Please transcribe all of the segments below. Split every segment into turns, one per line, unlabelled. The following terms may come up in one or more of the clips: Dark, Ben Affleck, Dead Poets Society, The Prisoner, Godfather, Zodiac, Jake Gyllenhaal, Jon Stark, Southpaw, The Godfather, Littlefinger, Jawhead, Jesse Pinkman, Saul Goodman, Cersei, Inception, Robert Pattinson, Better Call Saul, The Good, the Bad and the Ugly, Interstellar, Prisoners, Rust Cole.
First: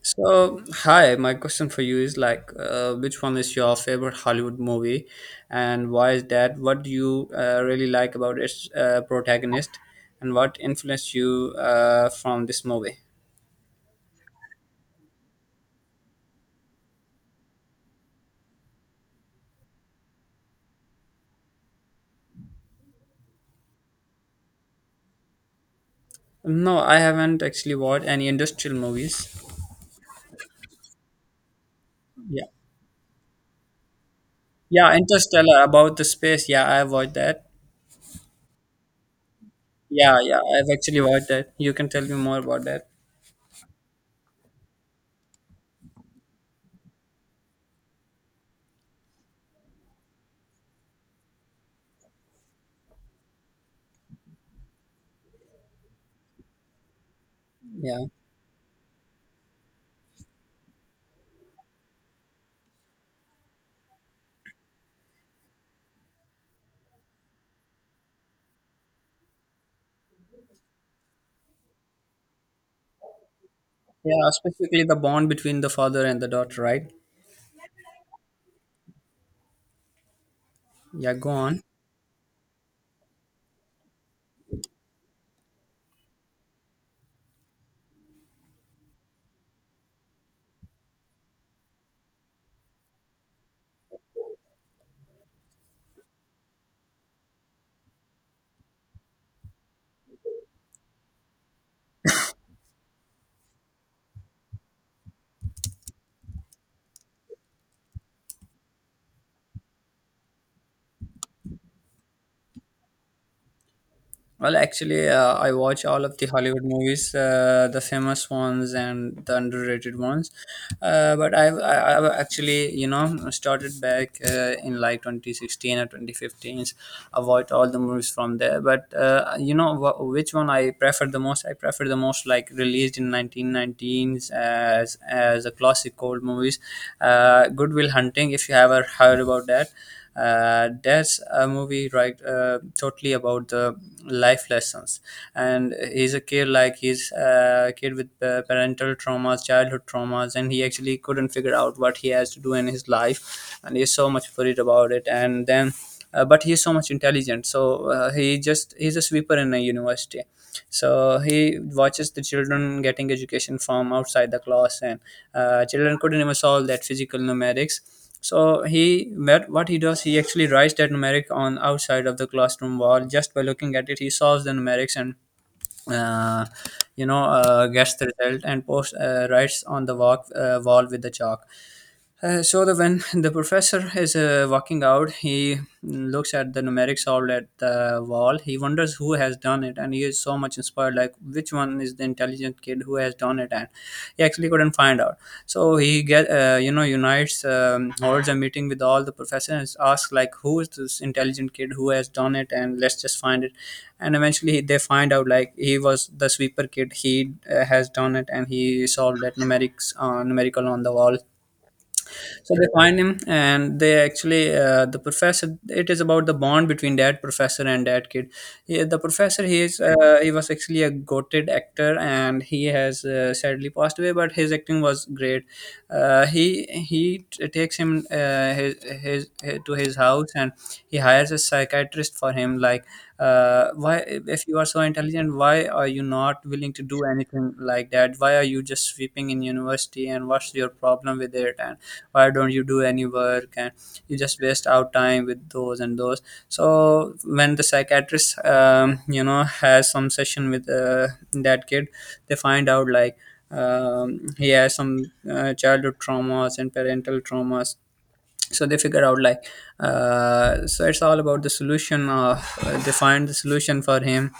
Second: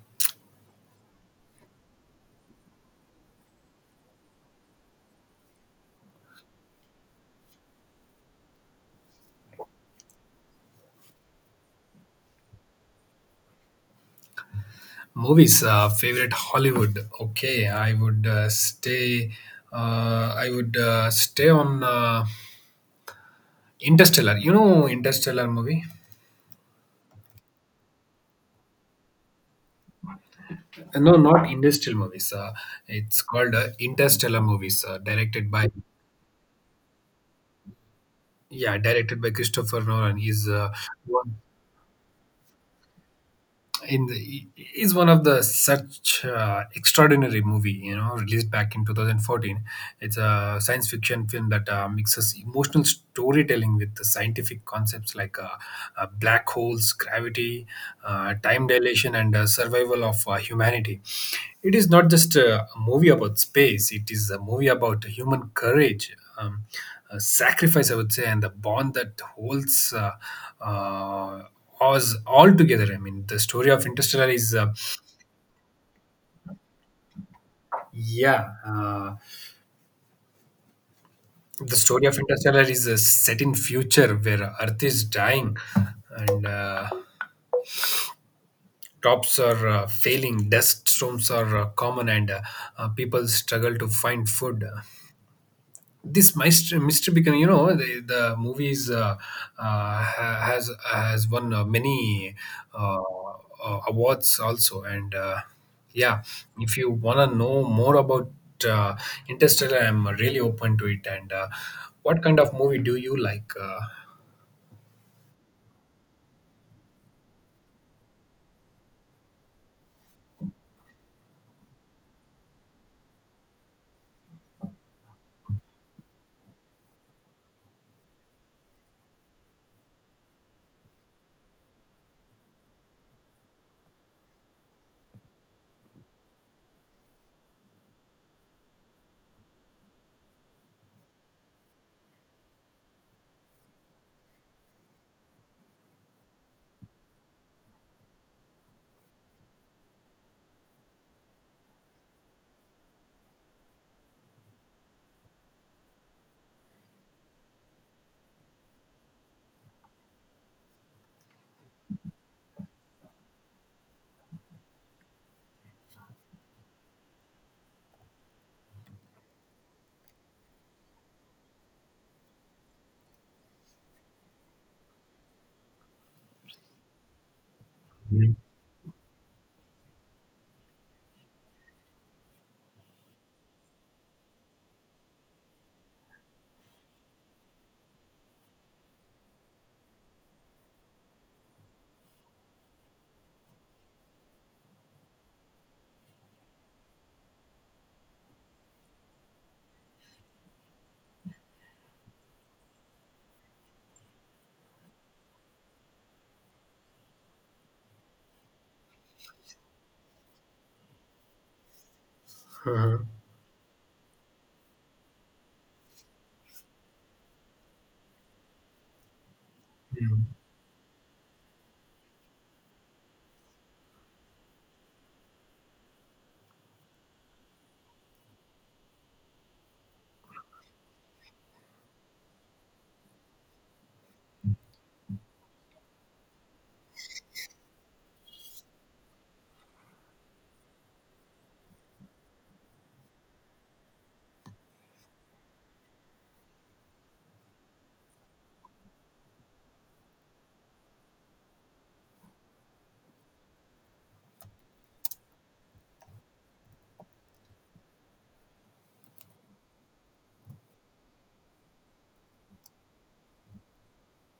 So, hi, my question for you is like, which one is your favorite Hollywood movie and why is that? What do you really like about its protagonist and what influenced you from this movie?
Movies, favorite Hollywood. Okay, I would stay. I would stay on Interstellar. You know Interstellar movie?
No, I haven't actually watched any industrial movies.
No, not Interstellar movies.
Yeah.
It's called Interstellar movies,
Yeah,
directed
Interstellar
by
about the space. Yeah, I watched that.
yeah, directed by Christopher Nolan.
Yeah, yeah,
He's
I've
uh,
actually watched
one
that. You can tell me more about that.
in the one of the such extraordinary movie, you know, released back in 2014. It's a science fiction film that mixes emotional storytelling with the scientific concepts, like black holes, gravity,
Yeah.
time dilation, and survival of humanity. It is not just a movie about space, it is a movie about human courage, sacrifice, I would say, and the bond that holds uh, Oz altogether. I mean, the story of Interstellar
Yeah,
is,
specifically the bond between the father and the daughter, right?
yeah, uh,
Yeah, go on.
the story of Interstellar is set in future where Earth is dying, and tops are failing, dust storms are common, and people struggle to find food. This mystery, become, you know, the movies has won many uh, awards also, and yeah, if you want to know more about uh, interstellar, I'm really open to it. And what kind of movie do you like?
Well, actually, I watch all of the Hollywood movies, the famous ones and the underrated ones. But I've actually, you know, started back in like 2016 or 2015. I watched all the movies from there. But, you know, which one I prefer the most? I prefer the most like released in 1919s as a classic old movies. Goodwill Hunting, if you ever heard about that, that's a movie right, totally about the life lessons, and he's a kid, like he's a kid with parental traumas, childhood traumas, and he actually couldn't figure out what he has to do in his life, and he's so much worried about it. And then, but he's so much intelligent, so he's a sweeper in a university, so he watches the children getting education from outside the class. And children couldn't even solve that physical numerics, so he what he does, he actually writes that numeric on outside of the classroom wall. Just by looking at it, he solves the numerics and, uh, gets the
Mhm.
result and post writes on the walk, wall with the chalk. So the when the professor is walking out, he looks at the numeric solved at the wall. He wonders who has done it, and he is so much inspired. Like, which one is the intelligent kid who has done it? And he actually couldn't find out. So he get you know, unites holds a meeting with all the professors, asks like, who is this intelligent kid who has done it, and let's just find it. And eventually they find out, like, he was the sweeper kid. He has done it, and he solved that numerics numerical on the wall. So they find
Mhm.
him, and they actually the professor. It is about the bond between that professor and that kid. Yeah, the professor, he is
Mhm.
he was actually a goated actor, and he has sadly passed away. But his acting was great. Uh, he he takes him, his to his house, and he hires a psychiatrist for him. Like, why, if you are so intelligent, why are you not willing to do anything like that? Why are you just sweeping in university? And what's your problem with it? And why don't you do any work? And you just waste our time with those and those. So when the psychiatrist, you know, has some session with that kid, they find out like, he has some childhood traumas and parental traumas. So they figure out like, so it's all about the solution of, they find the solution for him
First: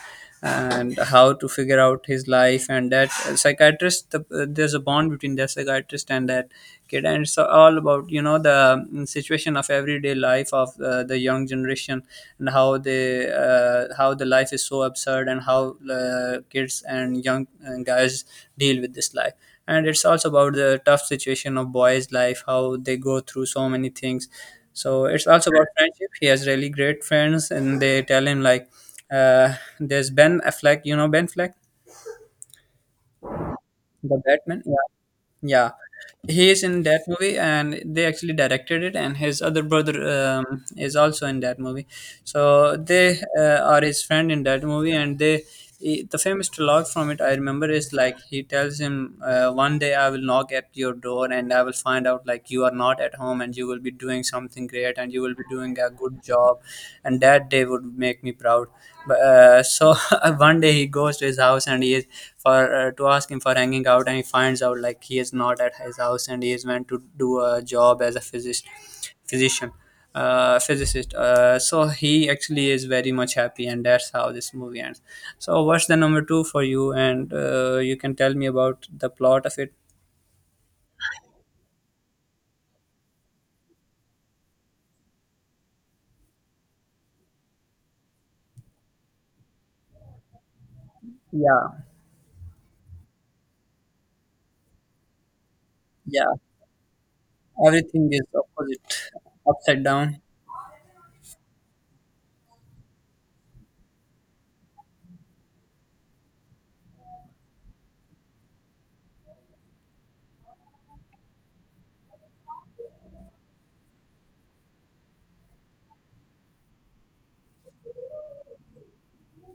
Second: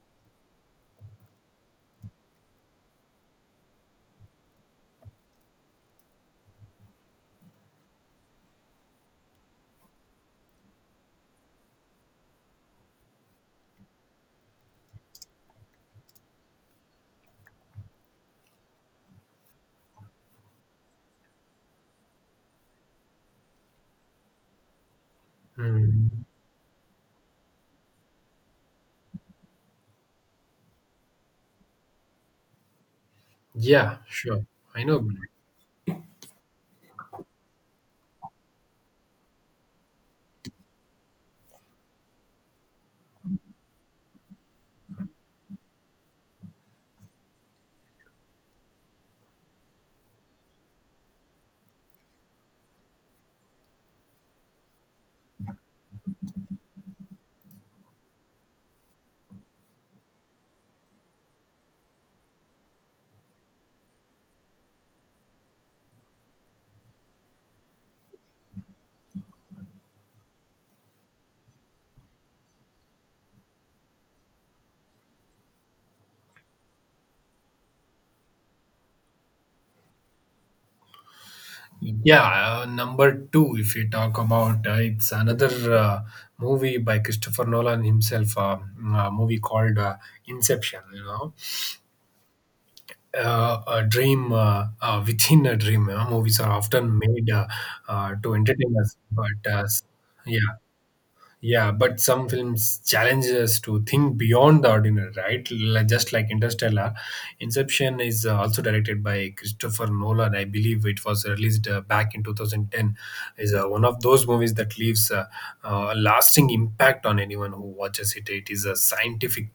and how to figure out his life. And that psychiatrist, there's a bond between the psychiatrist and that kid. And it's all about, you know, the situation of everyday life of the young generation, and how they how the life is so absurd, and how kids and young guys deal with this life. And it's also about the tough situation of boys' life, how they go through so many things. So it's also about friendship.
Mhm.
He has really great friends, and they tell him like, there's Ben Affleck. You know Ben Affleck,
Yeah,
the
sure.
Batman. Yeah,
I know.
yeah. He is in that movie, and they actually directed it. And his other brother, is also in that movie. So they are his friend in that movie, and they. The famous dialogue from it I remember is like, he tells him, "One day I will knock at your door and I will find out like you are not at home and you will be doing something great and you will be doing a good job, and that day would make me proud." But so, one day he goes to his house and he is for, to ask him for hanging out, and he finds out like he is not at his house, and he is meant to do a job as a physicist, physician, physicist. So he actually is very much happy, and that's how this movie ends. So what's the number two for you? And you can tell me about the plot of it.
Yeah, number two, if we talk about it's another uh, movie by Christopher Nolan himself, a movie called Inception. You know,
Yeah,
a dream within a dream. You know,
yeah.
movies are often made
Everything is
to entertain
opposite,
us, but
upside down.
yeah, yeah, but some films challenge us to think beyond the ordinary, right? Just like Interstellar, Inception is also directed by Christopher Nolan. I believe it was released back in 2010. Is one of those movies that leaves a lasting impact on anyone who watches it. It is a scientific,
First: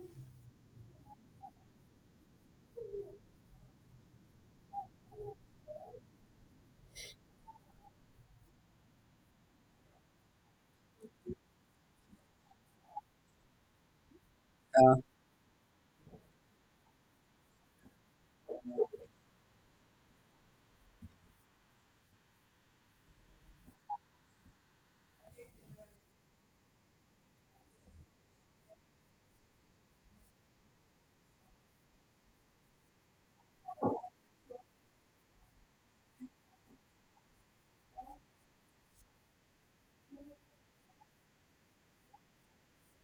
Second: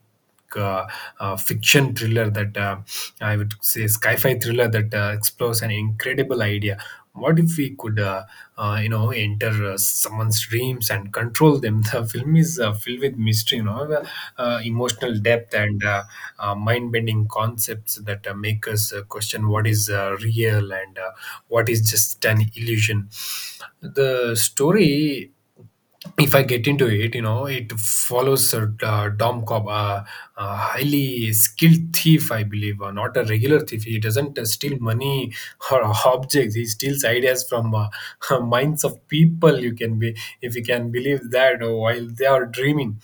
like, fiction thriller that, I would say, sci-fi thriller that explores an incredible idea. What if we could, enter someone's dreams and control them? The film is filled with mystery, well,
Uh,
emotional depth, and mind-bending concepts that make us question what is real and what is just an illusion. The story, if I get into it, you know, it follows a Dom Cobb, a highly skilled thief, I believe, not a regular thief. He doesn't steal money or objects. He steals ideas from minds of people. You can be If you can believe that, while they are dreaming,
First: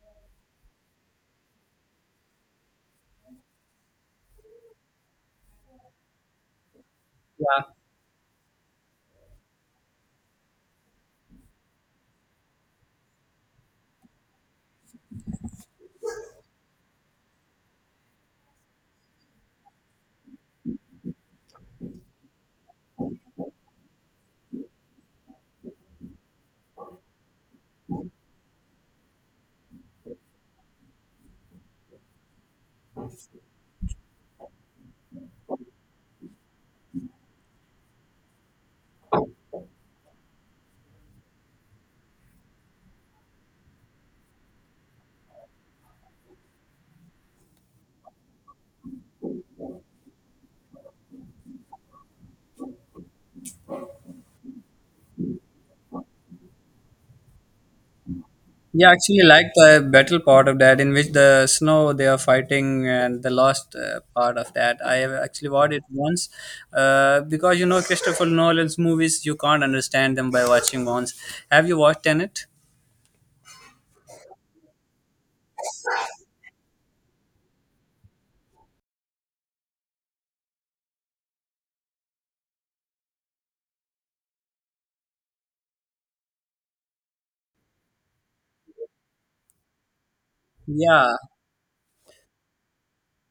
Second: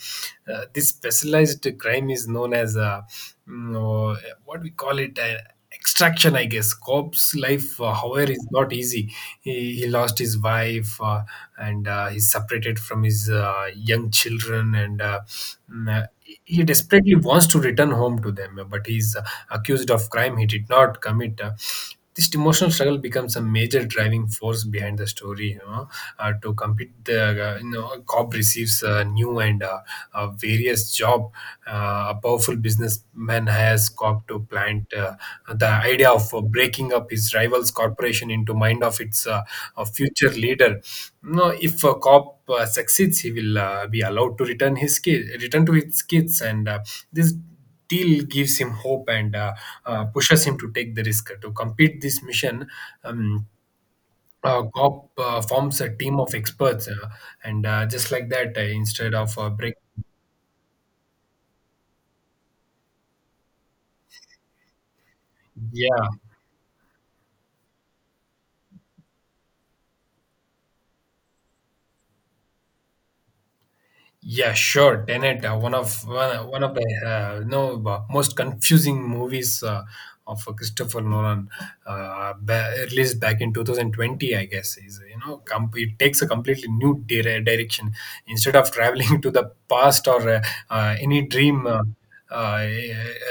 this specialized crime is known as mm, what we call it extraction, I guess. Cobb's
yeah.
life, however, is not easy. He lost his wife, and he's separated from his young children, and mm, uh, he desperately wants to return home to them, but he's accused of crime he did not commit. This emotional struggle becomes a major driving force behind the story, you know. To compete the, a cop receives a new and a various job. A powerful businessman has cop to plant the idea of breaking up his rival's corporation into mind of its future leader. You know, if a cop succeeds, he will be allowed to return his kids return to his kids. And this still gives him hope, and pushes him to take the risk. To complete this mission, um, Gob forms a team of experts, and just like that,
Yeah,
instead
actually,
of
like
break,
the battle part of that, in which the snow they are fighting, and the last part of that, I have actually watched it
yeah.
once, because you know, Christopher Nolan's movies, you can't understand them by watching once. Have you watched Tenet?
Yeah, sure. Tenet, one of the you know, most confusing movies of Christopher Nolan, released back in 2020, I guess. Is, you know, it takes a completely new direction. Instead of traveling to the past or
Yeah,
any dream, uh,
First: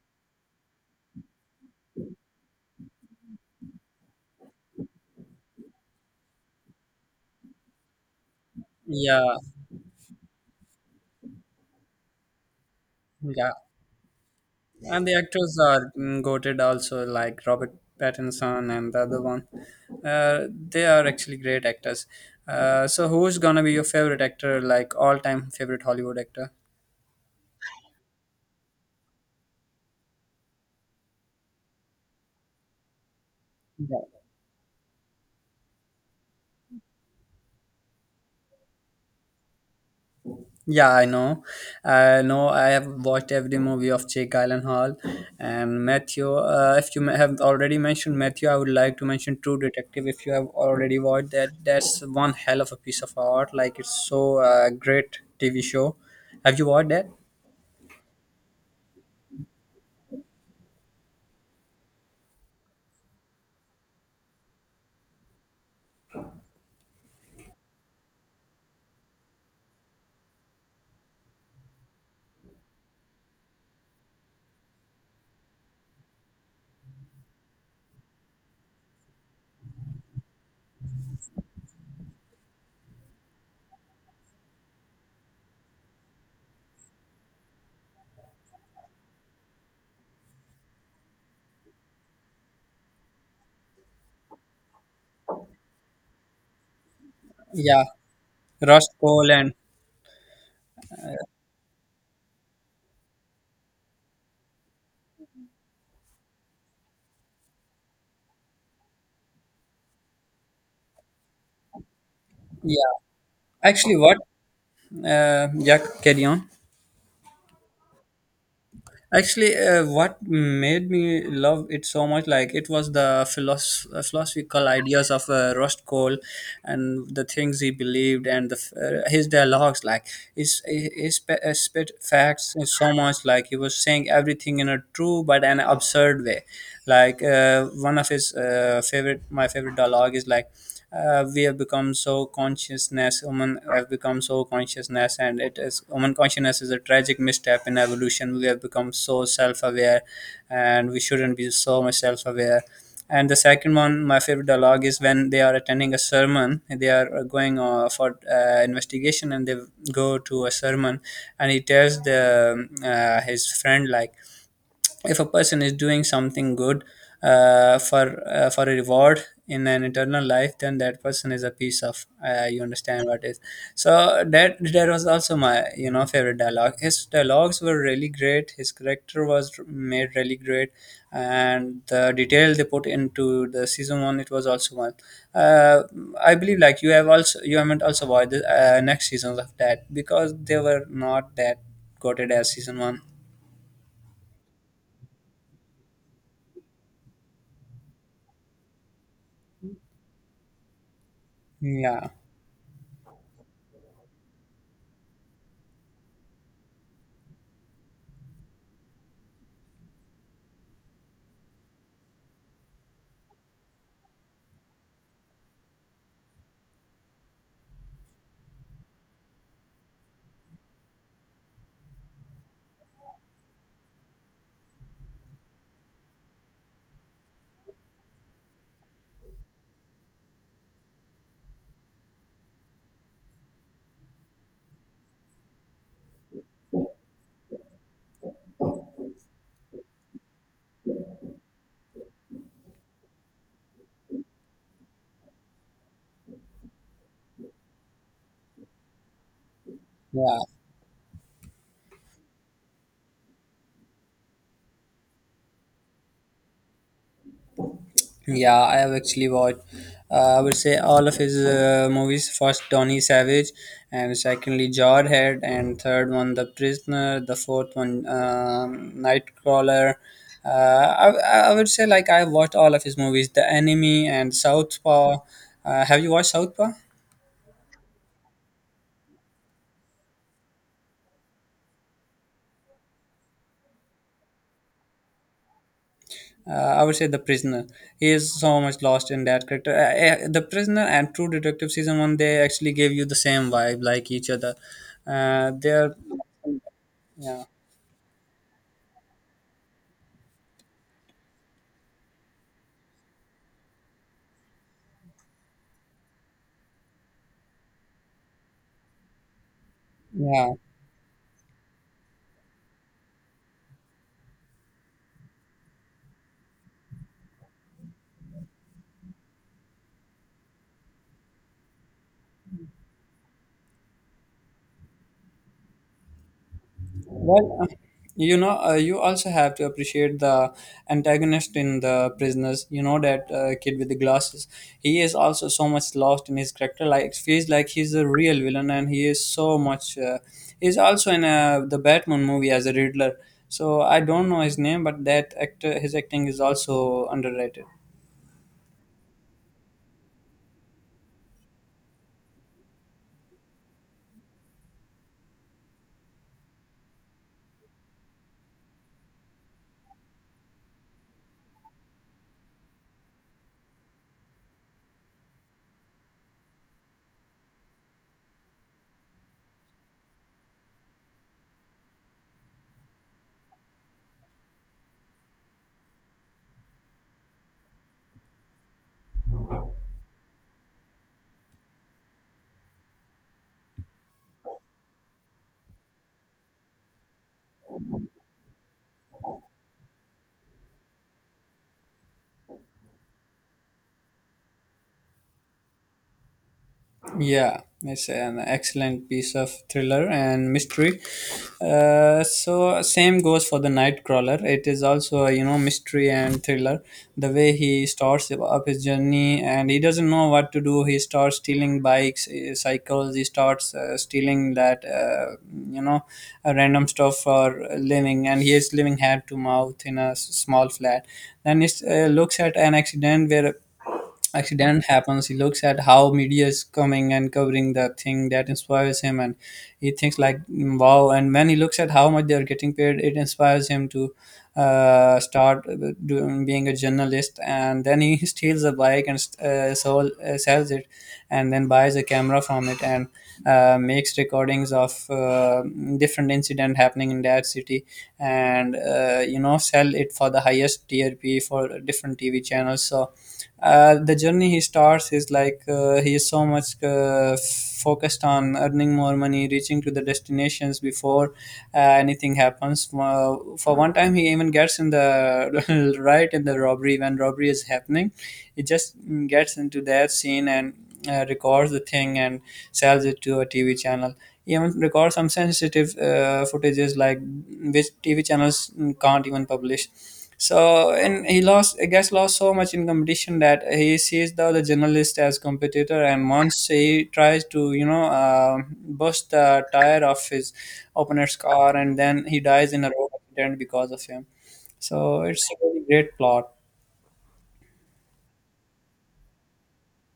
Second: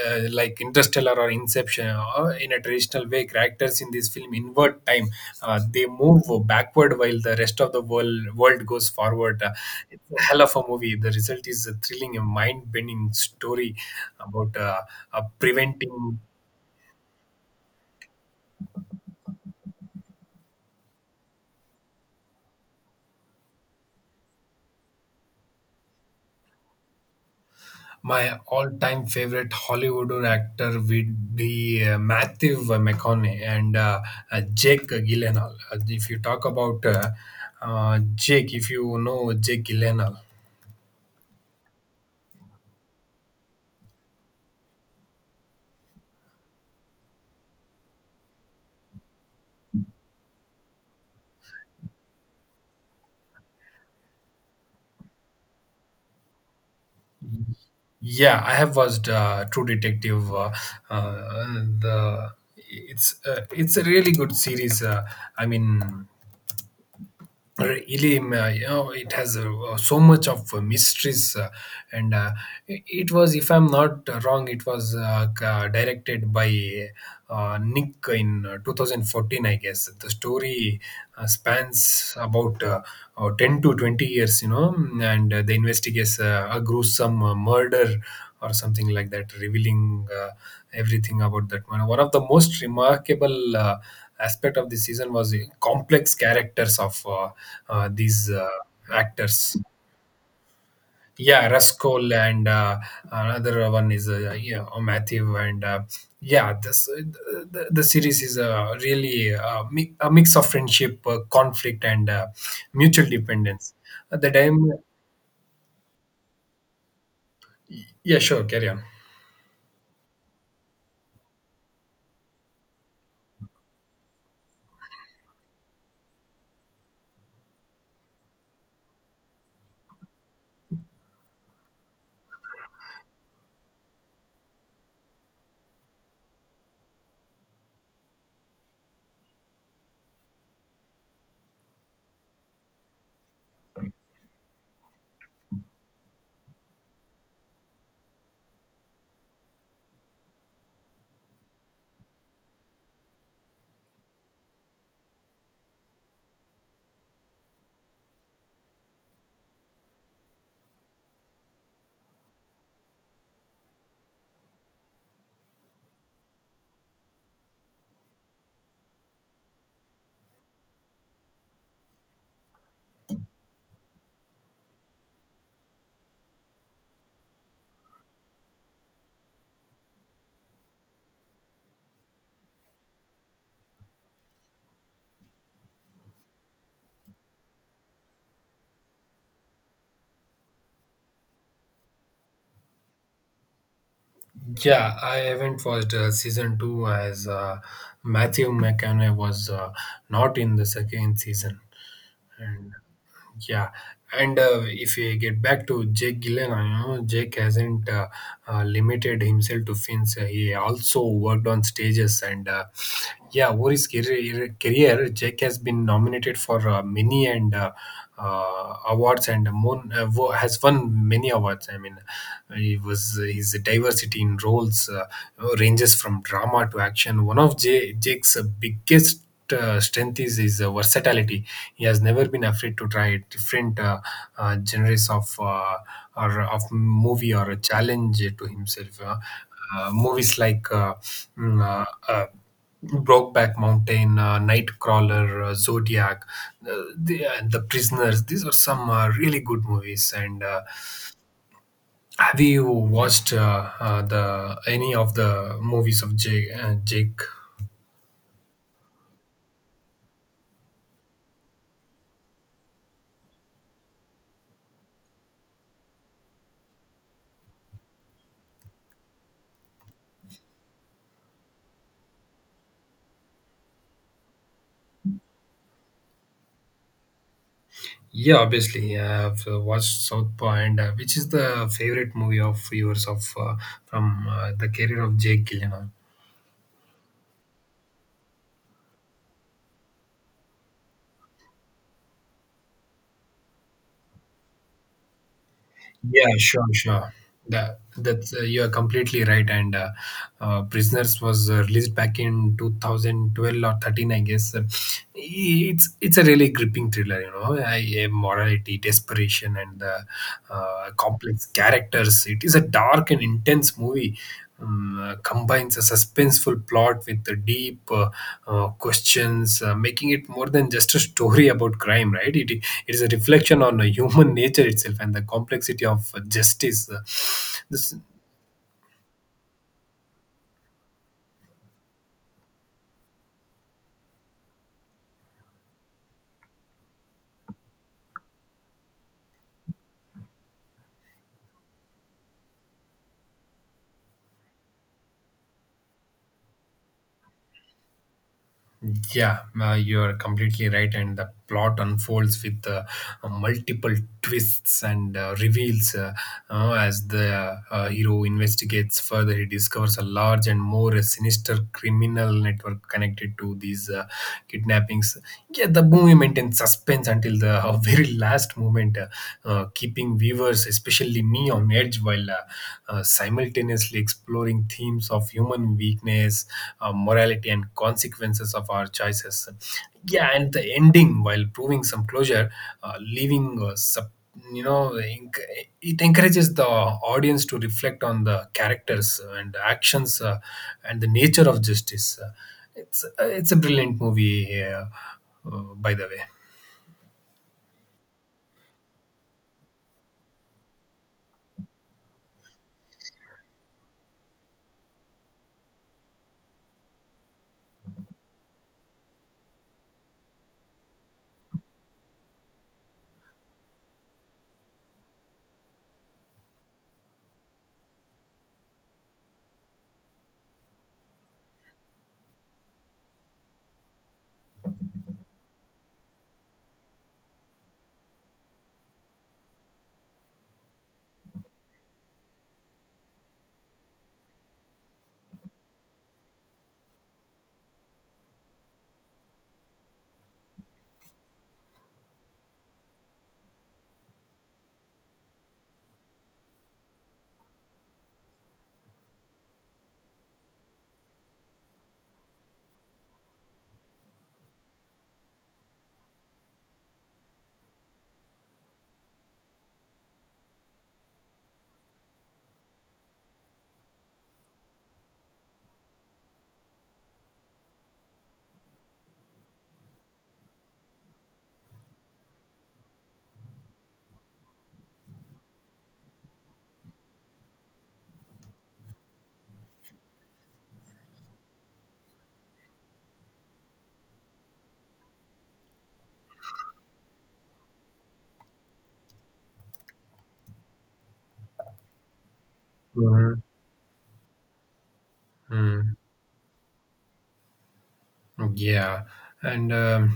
like Interstellar or Inception, in a traditional way, characters in this film invert time. They move backward while the rest of the world goes
yeah,
forward. It's a hell of a movie. The result is a thrilling, a mind-bending
yeah.
story about
And the actors are,
preventing.
goated also, like Robert Pattinson and the other one. They are actually great actors. So, who's gonna be your favorite actor, like all-time favorite Hollywood actor?
My all-time favorite Hollywood actor would be Matthew McConaughey and Jake Gyllenhaal. If you talk about Jake, if you know Jake Gyllenhaal.
Yeah, I know. I know. I have watched every movie of Jake Gyllenhaal and Matthew. If you have already mentioned Matthew, I would like to mention True Detective. If you have already watched that, that's one hell of a piece of art. Like it's so, great TV show. Have you watched that?
Yeah, I have watched True Detective. Uh, the It's it's a really good series. I mean, really, you know, it has so much of mysteries, and it was, if I'm not wrong, it was directed by Nick in 2014, I guess. The story spans about 10 to 20 years, you know, and the investigates a gruesome murder or something like that, revealing everything about that man. One of the most remarkable aspect of the season was the complex characters of uh,
Yeah,
uh, these uh,
Rust Cole and
actors. Yeah, Raskol and another one is Matthew, and yeah, this uh, the series is really a mix of friendship, conflict, and
yeah.
mutual dependence.
Actually, what?
At the time,
Yeah, carry on.
yeah, sure, carry on.
Actually, what made me love it so much, like, it was the philosophical ideas of Rust Cole, and the things he believed, and the, his dialogues, like his spit facts is so much, like he was saying everything in a true but an absurd way. Like, one of his my favorite dialogue is like, we have become so consciousness, human have become so consciousness, and it is human consciousness is a tragic misstep in evolution. We have become so self-aware, and we shouldn't be so much self-aware. And the second one, my favorite dialogue is when they are attending a sermon, they are going for investigation, and they go to a sermon, and he tells the his friend like, if a person is doing something good for a reward in an eternal life, then that person is a piece of you understand what is. So that was also my, you know, favorite dialogue. His dialogues were really great, his character was made really great, and the detail they put into the season one, it was also one. uh, I believe like you have also, you haven't also watched the next seasons of that, because they were not that quoted as season one.
Yeah, I haven't watched season two, as Matthew McConaughey was not in the second season,
Yeah,
and yeah. And if we get back to Jake Gyllenhaal, you know, Jake hasn't limited himself to films. He also worked on stages, and yeah, over his career, Jake has been nominated for many and awards, and has won many awards. I mean, he was his diversity in roles ranges from drama to action. One of Jake's biggest strength is his versatility. He has never been afraid to try different genres of or of movie, or a challenge to himself. Movies like mm, uh, uh, Brokeback Mountain, Nightcrawler, Zodiac, the Prisoners. These are some really good movies.
yeah.
And have you watched the any of the movies of Jake? Jake.
Yeah, I have actually watched. I would say all of his movies. First, Donny Savage, and secondly, Jawhead, and third one, The Prisoner. The fourth one, Nightcrawler. I would say like, I watched all of his movies, The Enemy and Southpaw. Have you watched Southpaw?
Yeah, obviously, I have watched South Point, which is the favorite movie of yours of from the career of Jake Gyllenhaal.
I would say The Prisoner. He is so much lost in that character. The Prisoner and True Detective season one, they actually gave you the same vibe, like each other. They're
Yeah, sure, sure.
yeah.
That's you are completely right. And Prisoners was released back in 2012 or 13, I guess. It's a really gripping thriller, you know. A morality, desperation, and
Yeah,
complex characters. It is a dark and intense movie combines a suspenseful plot with the deep questions, making it more than just a story about crime, right? It is a reflection on human nature itself and the complexity of justice.
well,
This,
you know, you also have to appreciate the antagonist in the prisoners. You know that kid with the glasses. He is also so much lost in his character. Like, it feels like he's a real villain, and he is so much. He's also in the Batman movie as a Riddler. So I don't know his name, but that actor, his acting is also underrated.
Yeah, you're completely right, and the plot unfolds with multiple twists and reveals. As the hero investigates further, he discovers a large and more sinister criminal network connected to these kidnappings. Yeah, the movie maintains suspense until the very last moment, keeping viewers, especially me, on edge, while simultaneously exploring themes of human weakness, morality, and consequences of our choices. Yeah, and the ending, while proving some closure, leaving sub, you know, it encourages the audience to reflect on the characters and actions and the nature of justice. It's it's a brilliant movie, by the way.
Yeah, it's an excellent piece of thriller and mystery. So same goes for the Nightcrawler. It is also a, you know, mystery and thriller. The way he starts up his journey and he doesn't know what to do. He starts stealing bikes, cycles. He starts stealing that, you know random stuff for a living, and he is living hand to mouth in a small flat. Then he looks at an accident where accident happens. He looks at how media is coming and covering the thing that inspires him, and he thinks like, "Mm, wow," and when he looks at how much they are getting paid, it inspires him to start being a journalist. And then he steals a bike and sells it, and then buys a camera from it, and makes recordings of different incident happening in that city, and sell it for the highest TRP for different TV channels. So the journey he starts is like, he is so much focused on earning more money, reaching to the destinations before anything happens. Uh, for one time he even gets in the right in the robbery. When robbery is happening, he just gets into that scene and records the thing and sells it to a TV channel. Even record some sensitive footages like which TV channels can't even publish. So, and he lost, lost so much in competition that he sees the other journalist as competitor. And once he tries to bust the tire of his opponent's car, and then he dies in a road
Mhm.
accident because of him. So it's a really
Mm.
great plot.
Yeah. And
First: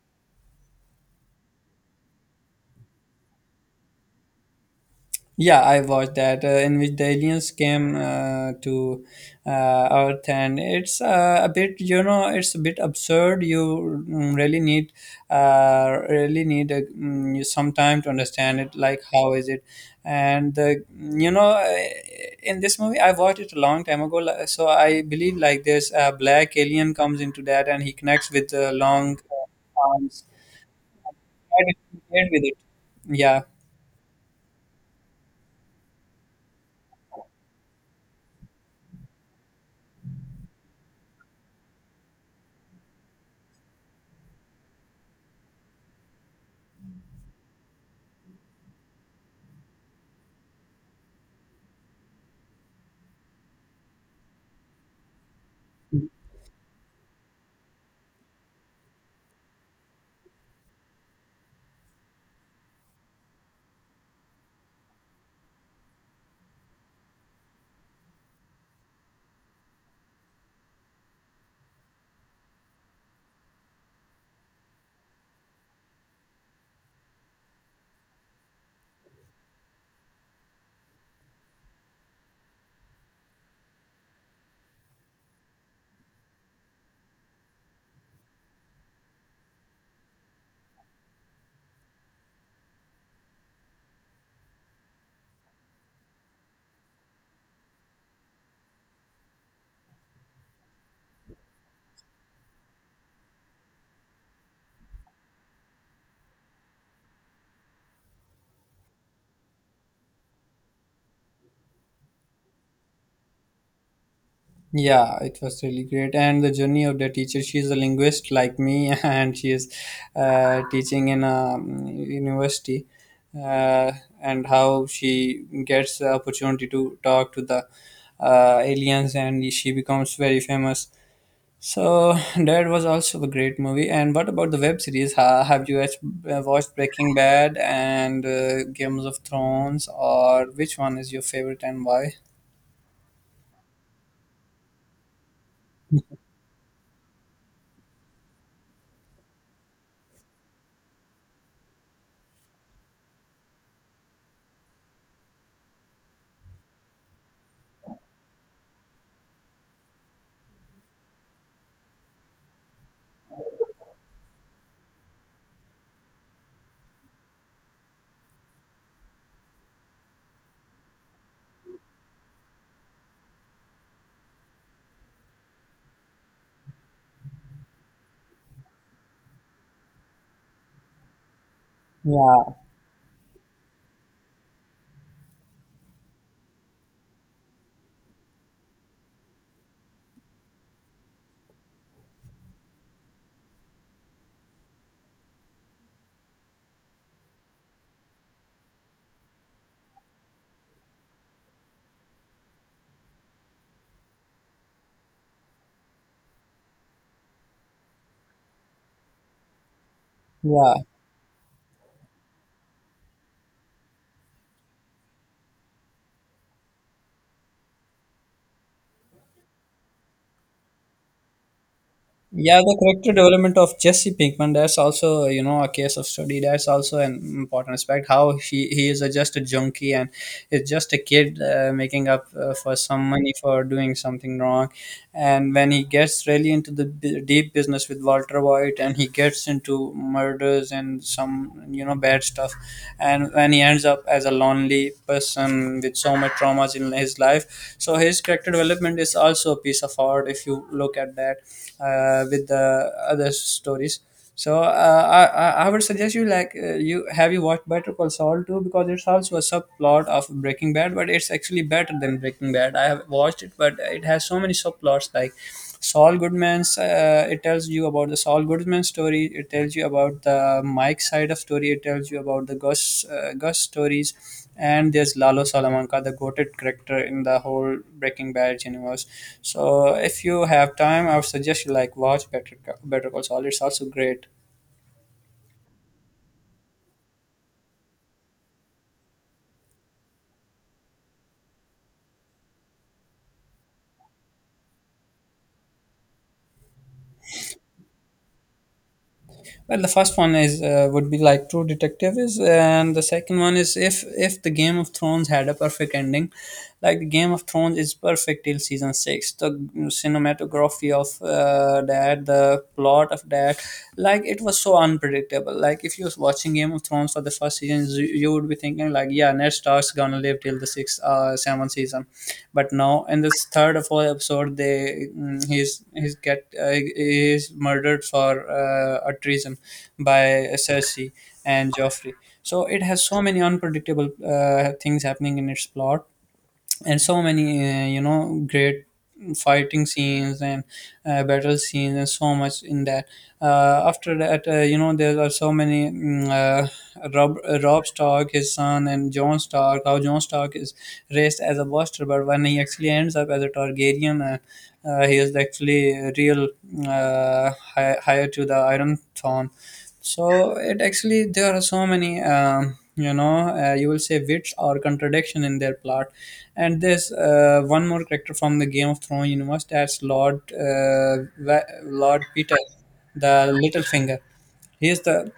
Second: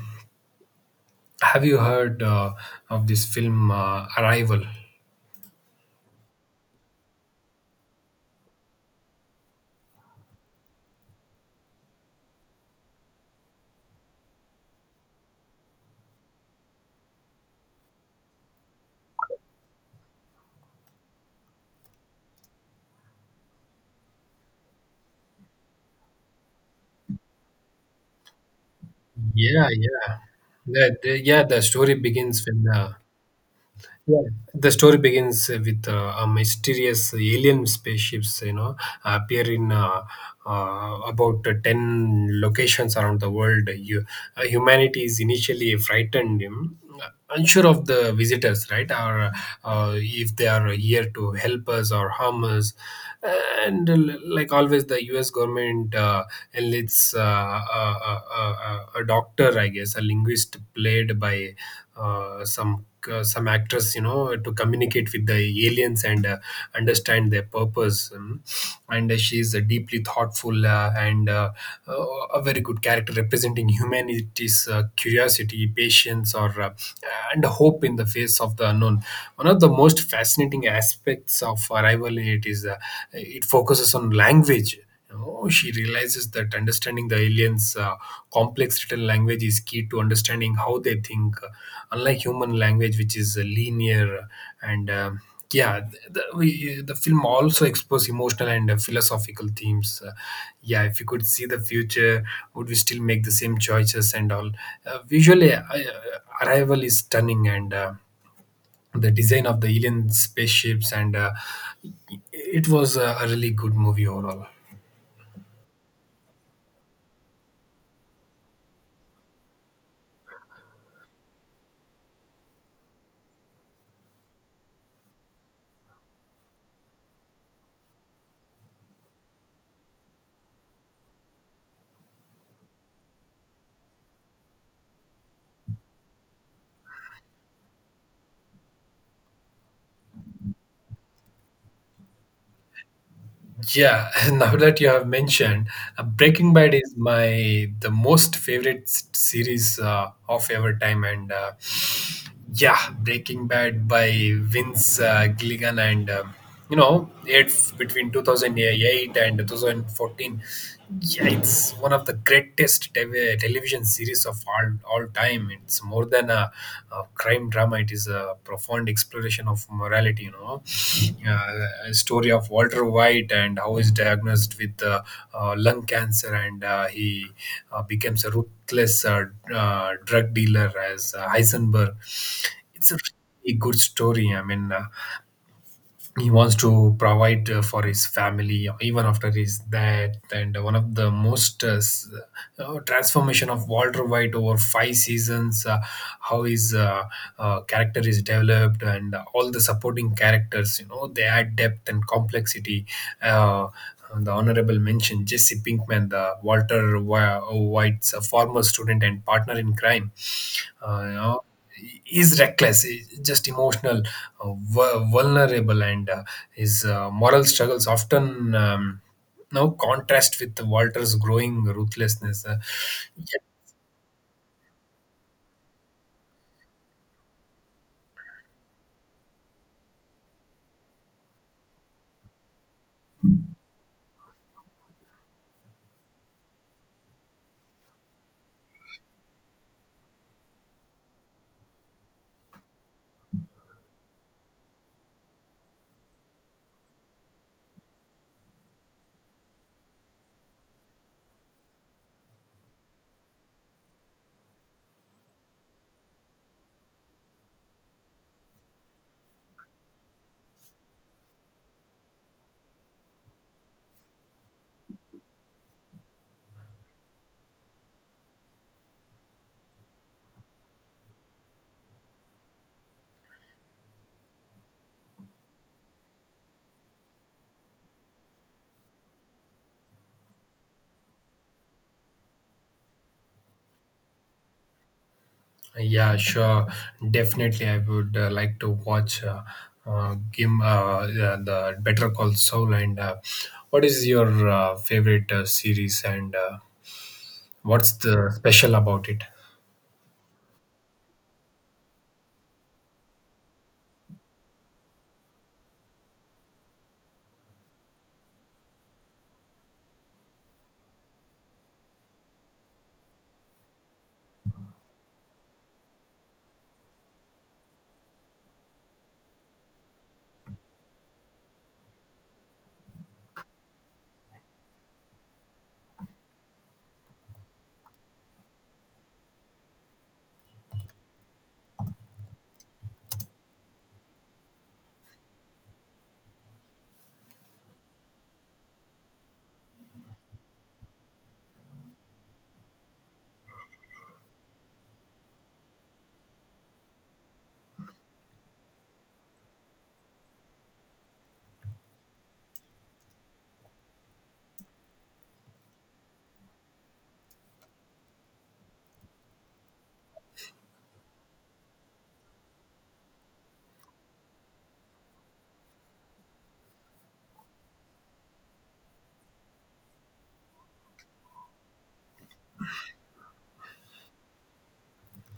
have you heard of this film Arrival?
Yeah, I watched that, in which the aliens came to uh, Earth. And it's a bit, you know, it's a bit absurd. You really need a, mm, you some time to understand it. Like, how is it? And in this movie, I watched it a long time ago, so I believe like this black alien comes into that, and he connects with the long
Yeah, yeah.
arms.
That, yeah, the
I
story
didn't get with
begins
it.
with
Yeah.
Yeah, the story begins with a mysterious alien spaceships, you know, appear in about 10 locations around the world. Humanity is initially frightened, unsure of the visitors, right, or if they are here to help us or harm us. And like always, the U.S. government enlists a doctor, I guess, a linguist played by some actress to communicate with the aliens and understand their purpose, and she's a deeply thoughtful and uh, a very good character representing humanity's curiosity, patience, or and hope in the face of the unknown. One of the most fascinating aspects of Arrival, it focuses on language. She realizes that understanding the aliens' complex written language is key to understanding how they think, unlike human language, which is linear and yeah the, we, The film also explores emotional and philosophical themes. Yeah if you could see the future, would we still make the same choices and all? Visually, Arrival is stunning, and the design of the alien spaceships and it was a really good movie overall.
Yeah, it was really great. And the journey of the teacher, she is a linguist like me, and she is teaching in a university, uh, and how she gets the opportunity to talk to the aliens, and she becomes very famous. So that was also a great movie. And what about the web series? Have you watched Breaking Bad and Games of Thrones, or which one is your favorite and why?
Yeah, now that you have mentioned, Breaking Bad is my the most favorite series of ever time, and yeah, Breaking Bad by Vince Gilligan, and it's between 2008 and 2014. Yeah, it's one of the greatest television series of all time. It's more than a crime drama. It is a profound exploration of morality. You know, uh, a story of Walter White and how he's diagnosed with lung cancer, and he becomes a ruthless drug dealer as Heisenberg.
Yeah,
It's a really good story. I mean, he wants to provide for his family even after his death, and one of the most transformation of Walter White over five seasons, how his character is developed, and all the supporting characters, they add depth and complexity. uh, the honorable mention, Jesse Pinkman, the Walter White's former student and partner in crime,
yeah.
uh, you know, is reckless, just emotional, vulnerable, and his moral struggles often, now contrast with Walter's growing ruthlessness.
Yeah, the character
Yeah,
development of Jesse Pinkman, that's also, you know, a case of study. That's also an important aspect. How he is a, just a junkie and is just a kid making up for some money for doing something wrong. And when he gets really into the deep business with Walter White, and he gets into murders and some, you know, bad stuff. And when he ends up as a lonely person with so much traumas in his life. So his character development is also a piece of art if you look at that with the other stories. So I would suggest you like, you have you watched Better Call Saul too? Because it's also a subplot of Breaking Bad, but it's actually better than Breaking Bad. I have watched it, but it has so many subplots like Saul Goodman's. It tells you about the Saul Goodman story. It tells you about the Mike side of story. It tells you about the Gus Gus stories, and there's Lalo Salamanca, the goated character in the whole Breaking Bad universe. So if you have time, I would suggest you like watch Better Call Saul. It's also great.
yeah, sure, definitely. I would like to watch yeah, the Better Call Saul. And what is your favorite series, and what's the special about it?
Well, the first one is would be like True Detective is, and the second one is, if the Game of Thrones had a perfect ending, like the Game of Thrones is perfect till season six. The cinematography of that, the plot of that, like it was so unpredictable. Like if you're watching Game of Thrones for the first season, you would be thinking like, yeah, Ned Stark's gonna live till the sixth, seventh season. But now in this third or fourth episode, they he's murdered for a treason by Cersei and Joffrey. So it has so many unpredictable things happening in its plot, and so many great fighting scenes and battle scenes and so much in that. Uh, after that, there are so many Rob Stark, his son, and Jon Stark. How Jon Stark is raised as a buster, but when he actually ends up as a Targaryen, he is actually a real higher to the Iron Throne. So it actually, there are so many you will say wits or contradiction in their plot. And there's one more character from the Game of Thrones universe, that's Lord Lord Peter, the Littlefinger. He is the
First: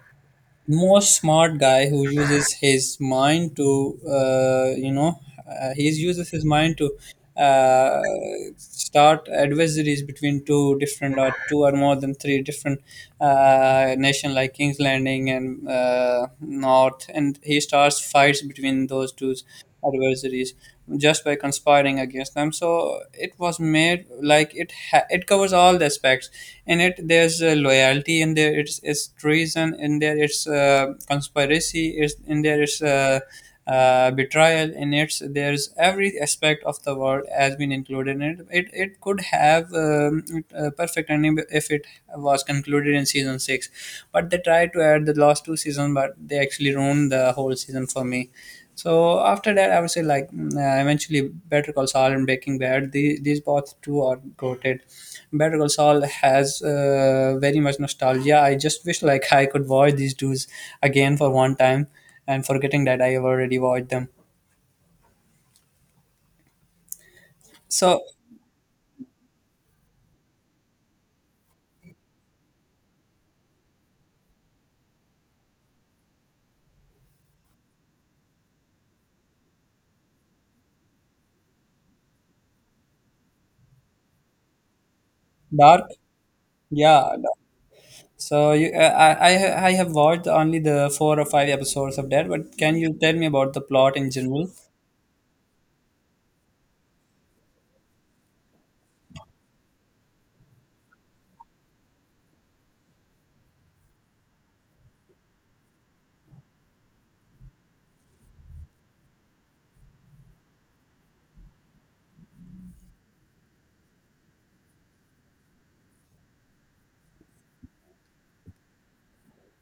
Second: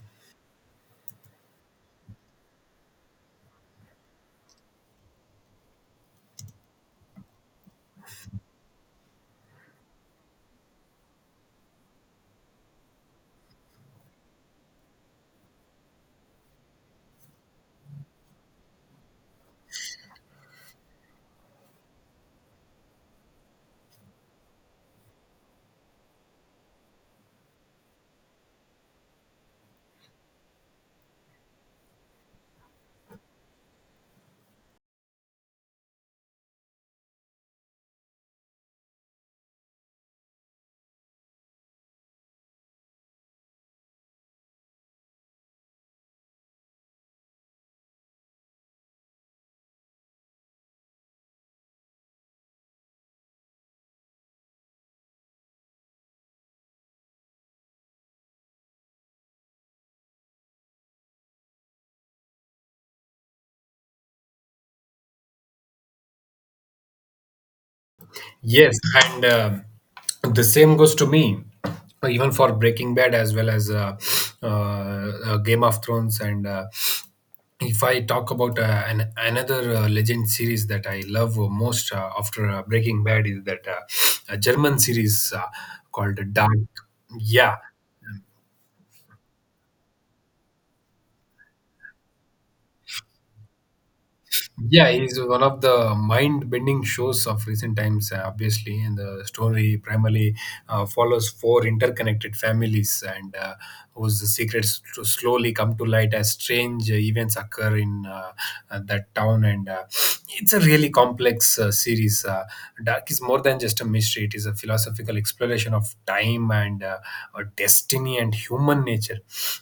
most smart guy who uses his mind to he uses his mind to uh, start adversaries between two different, or two or more than three different nation like King's Landing and North, and he starts fights between those two adversaries just by conspiring against them. So it was made like, it covers all the aspects in it. There's loyalty in there, it's treason in there, it's conspiracy is in there, it's betrayal in it, there's every aspect of the world has been included in it. It could have a perfect ending if it was concluded in season 6. But they tried to add the last two seasons, but they actually ruined the whole season for me. So after that, I would say like, eventually Better Call Saul and Breaking Bad. These both two are goated. Better Call Saul has very much nostalgia. I just wish like I could watch these dudes again for one time and forgetting that I have already watched them. So
Yes, and the same goes to me, even for Breaking Bad as well as Game of Thrones. And if I talk about another legend series that I love most after Breaking Bad, is that a German series
Dark,
called Dark.
yeah. Dark.
Yeah,
So you, I have watched only the four or five episodes of that. But can you tell me about the plot in general?
Yeah, it's one of the mind-bending shows of recent times, obviously. And the story primarily follows four interconnected families, and whose secrets to slowly come to light as strange events occur in that town. And it's a really complex series. Dark is more than just a mystery; it is a philosophical exploration of time and destiny, and human nature.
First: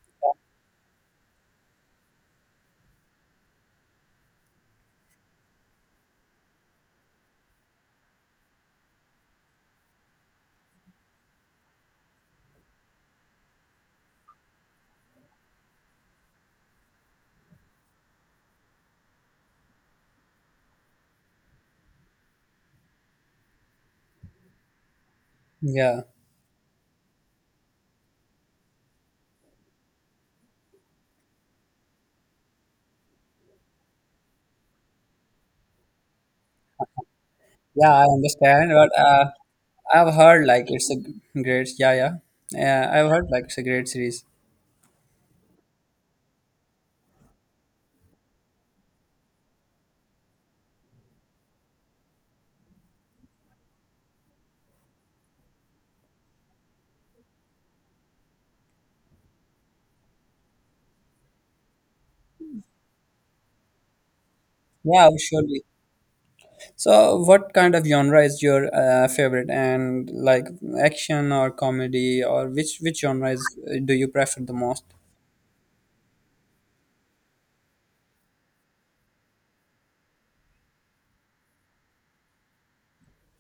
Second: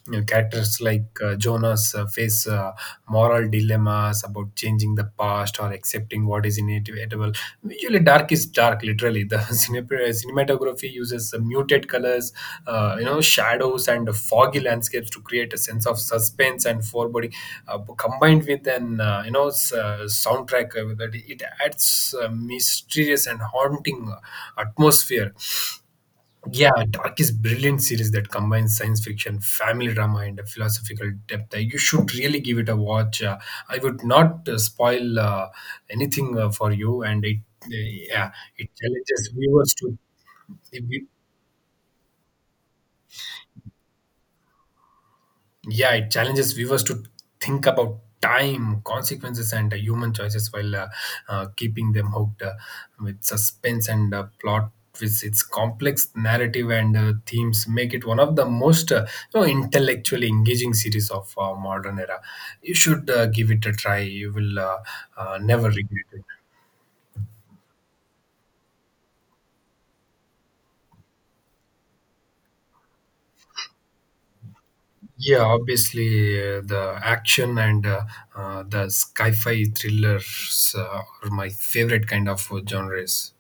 You know, characters like Jonas face moral dilemmas about changing the past or accepting what is inevitable. Usually, dark is dark, literally. The cinematography uses the muted colors, you know, shadows, and foggy landscapes to create a sense of suspense and foreboding, combined with an soundtrack that it adds a mysterious and haunting atmosphere.
Yeah.
Yeah, Dark is brilliant series that combines science fiction, family drama, and a philosophical depth. You should really give it a watch. I would not spoil anything for you, and it
Yeah, I
yeah
understand,
it
but
challenges viewers to
I've heard like it's a great. Yeah, yeah, yeah. I've heard like it's a great series.
yeah, it challenges viewers to think about time, consequences, and human choices while keeping them hooked with suspense and plot. With its complex narrative and themes, make it one of the most you know, intellectually engaging series of modern era. You should give it a try. You will
Yeah, surely.
never regret it.
So, what kind of genre is your favorite? And like action or comedy, or which genres do you prefer the most?
Yeah, obviously the action and the sci-fi thrillers are my favorite kind of genres.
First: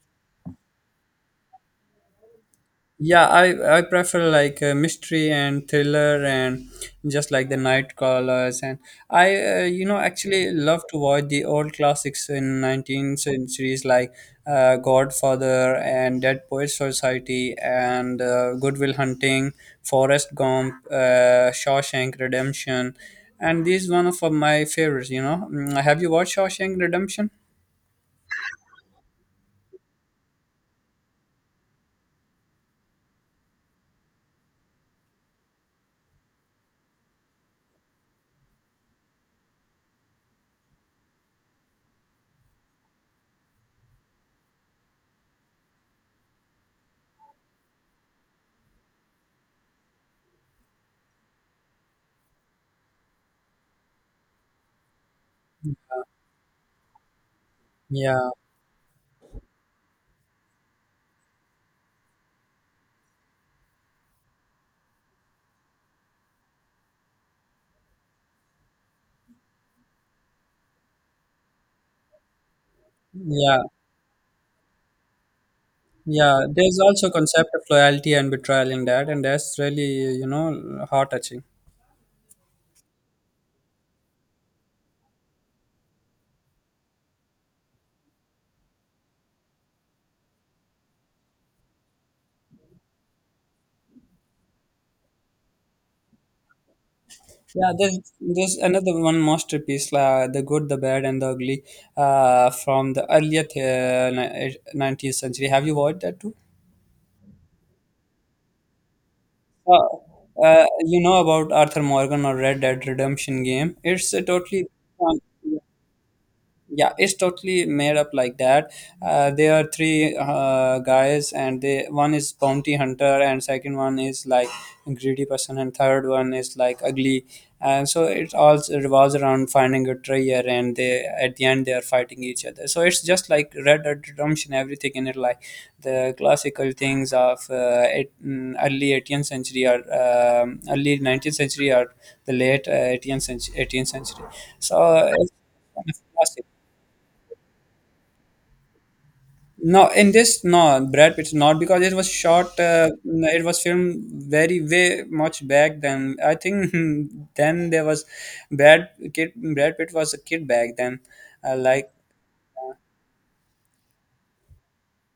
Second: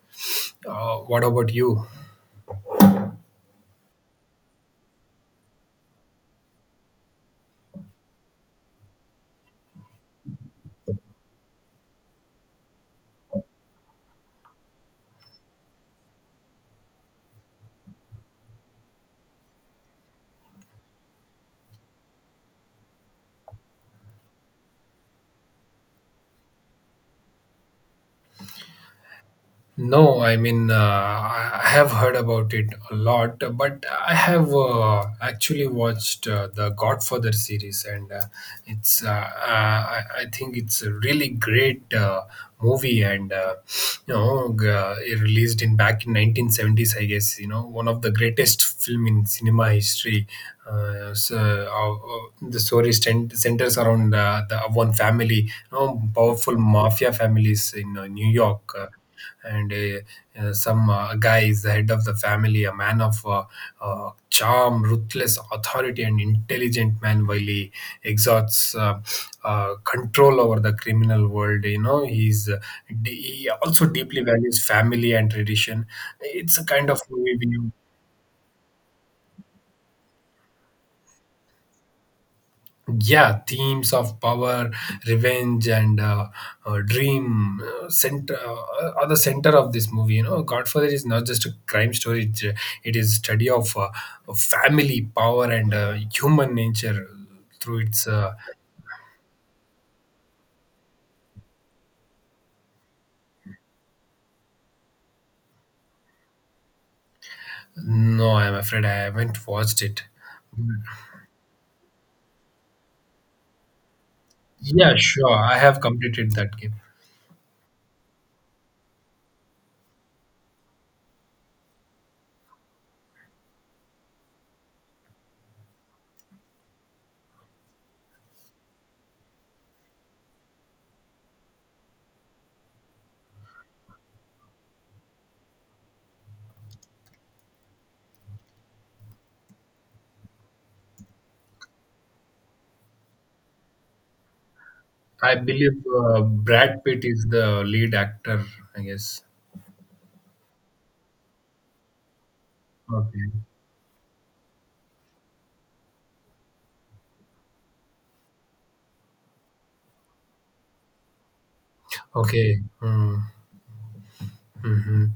What about you?
Yeah, I prefer like mystery and thriller, and just like the night crawlers. And I, actually love to watch the old classics in 19th centuries like Godfather and Dead Poets Society and Goodwill Hunting, Forrest Gump, Shawshank Redemption, and these one of my favorites. You know, mm, have you watched Shawshank Redemption?
No, I mean, I have heard about it a lot, but I have actually watched the Godfather series, and I think it's a really great movie, and you know, it released in back in 1970s, I guess. You know, one of the greatest film in cinema history. The story centers around the one family, you know, powerful mafia families in New
Yeah,
York. And a, some guy is the head of the family, a man of charm, ruthless authority, and intelligent man while he exhausts control over the criminal world. You know, he
yeah.
also deeply values family and tradition.
Yeah,
It's a
there's
kind of
also concept of
movie.
loyalty and betrayal in that, and that's really, you know, heart touching.
Yeah Themes of power, revenge, and dream center are the center of this movie. Godfather is not just a crime story, it is study of family, power, and human nature
Yeah,
through its
there's another one masterpiece, the good, the bad, and the ugly, from the earlier 19th century. Have you watched that too?
no, I'm afraid I haven't watched it.
Uh, you know about Arthur Morgan or Red Dead Redemption game? It's a totally,
Yeah, sure, I have completed that game.
yeah, it's totally made up like that. Uh, there are three guys, and they, one is bounty hunter, and second one is like greedy person, and third one is like ugly. And so it all revolves around finding a treasure, and they, at the end, they are fighting each other. So it's just like Red Dead Redemption, everything in it. Like the classical things of early 18th century, or early 19th century, or the late 18th century, 18th century. So it's
I believe
kind of classic.
Brad Pitt is the lead actor, I guess.
No, in this, no, Brad Pitt not, because it was shot.
Okay.
It was filmed very way much back then. I think then there was Brad kid. Brad Pitt was a kid back then. Like,
Okay. Hmm. Hmm.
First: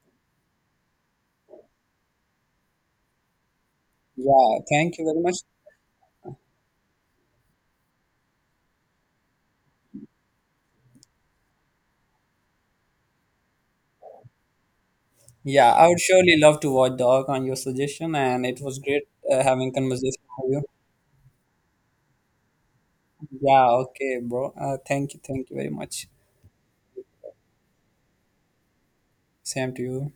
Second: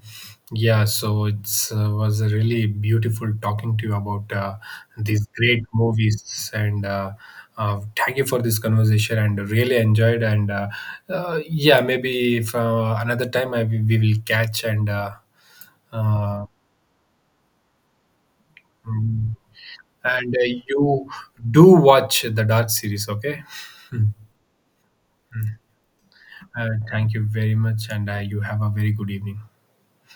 Yeah, so it's was really beautiful talking to you about
yeah, thank you very
these
much.
great movies, and thank you for this conversation. And really enjoyed, and yeah, maybe if another time we will catch and
Yeah, I would surely
uh,
love to watch Dog on your suggestion, and it was great
mm,
having conversation
and
with you.
You do watch the Dark series, okay?
Yeah, okay, bro. Thank you very much.
Thank you very much, and you have a very good evening.
Same to you.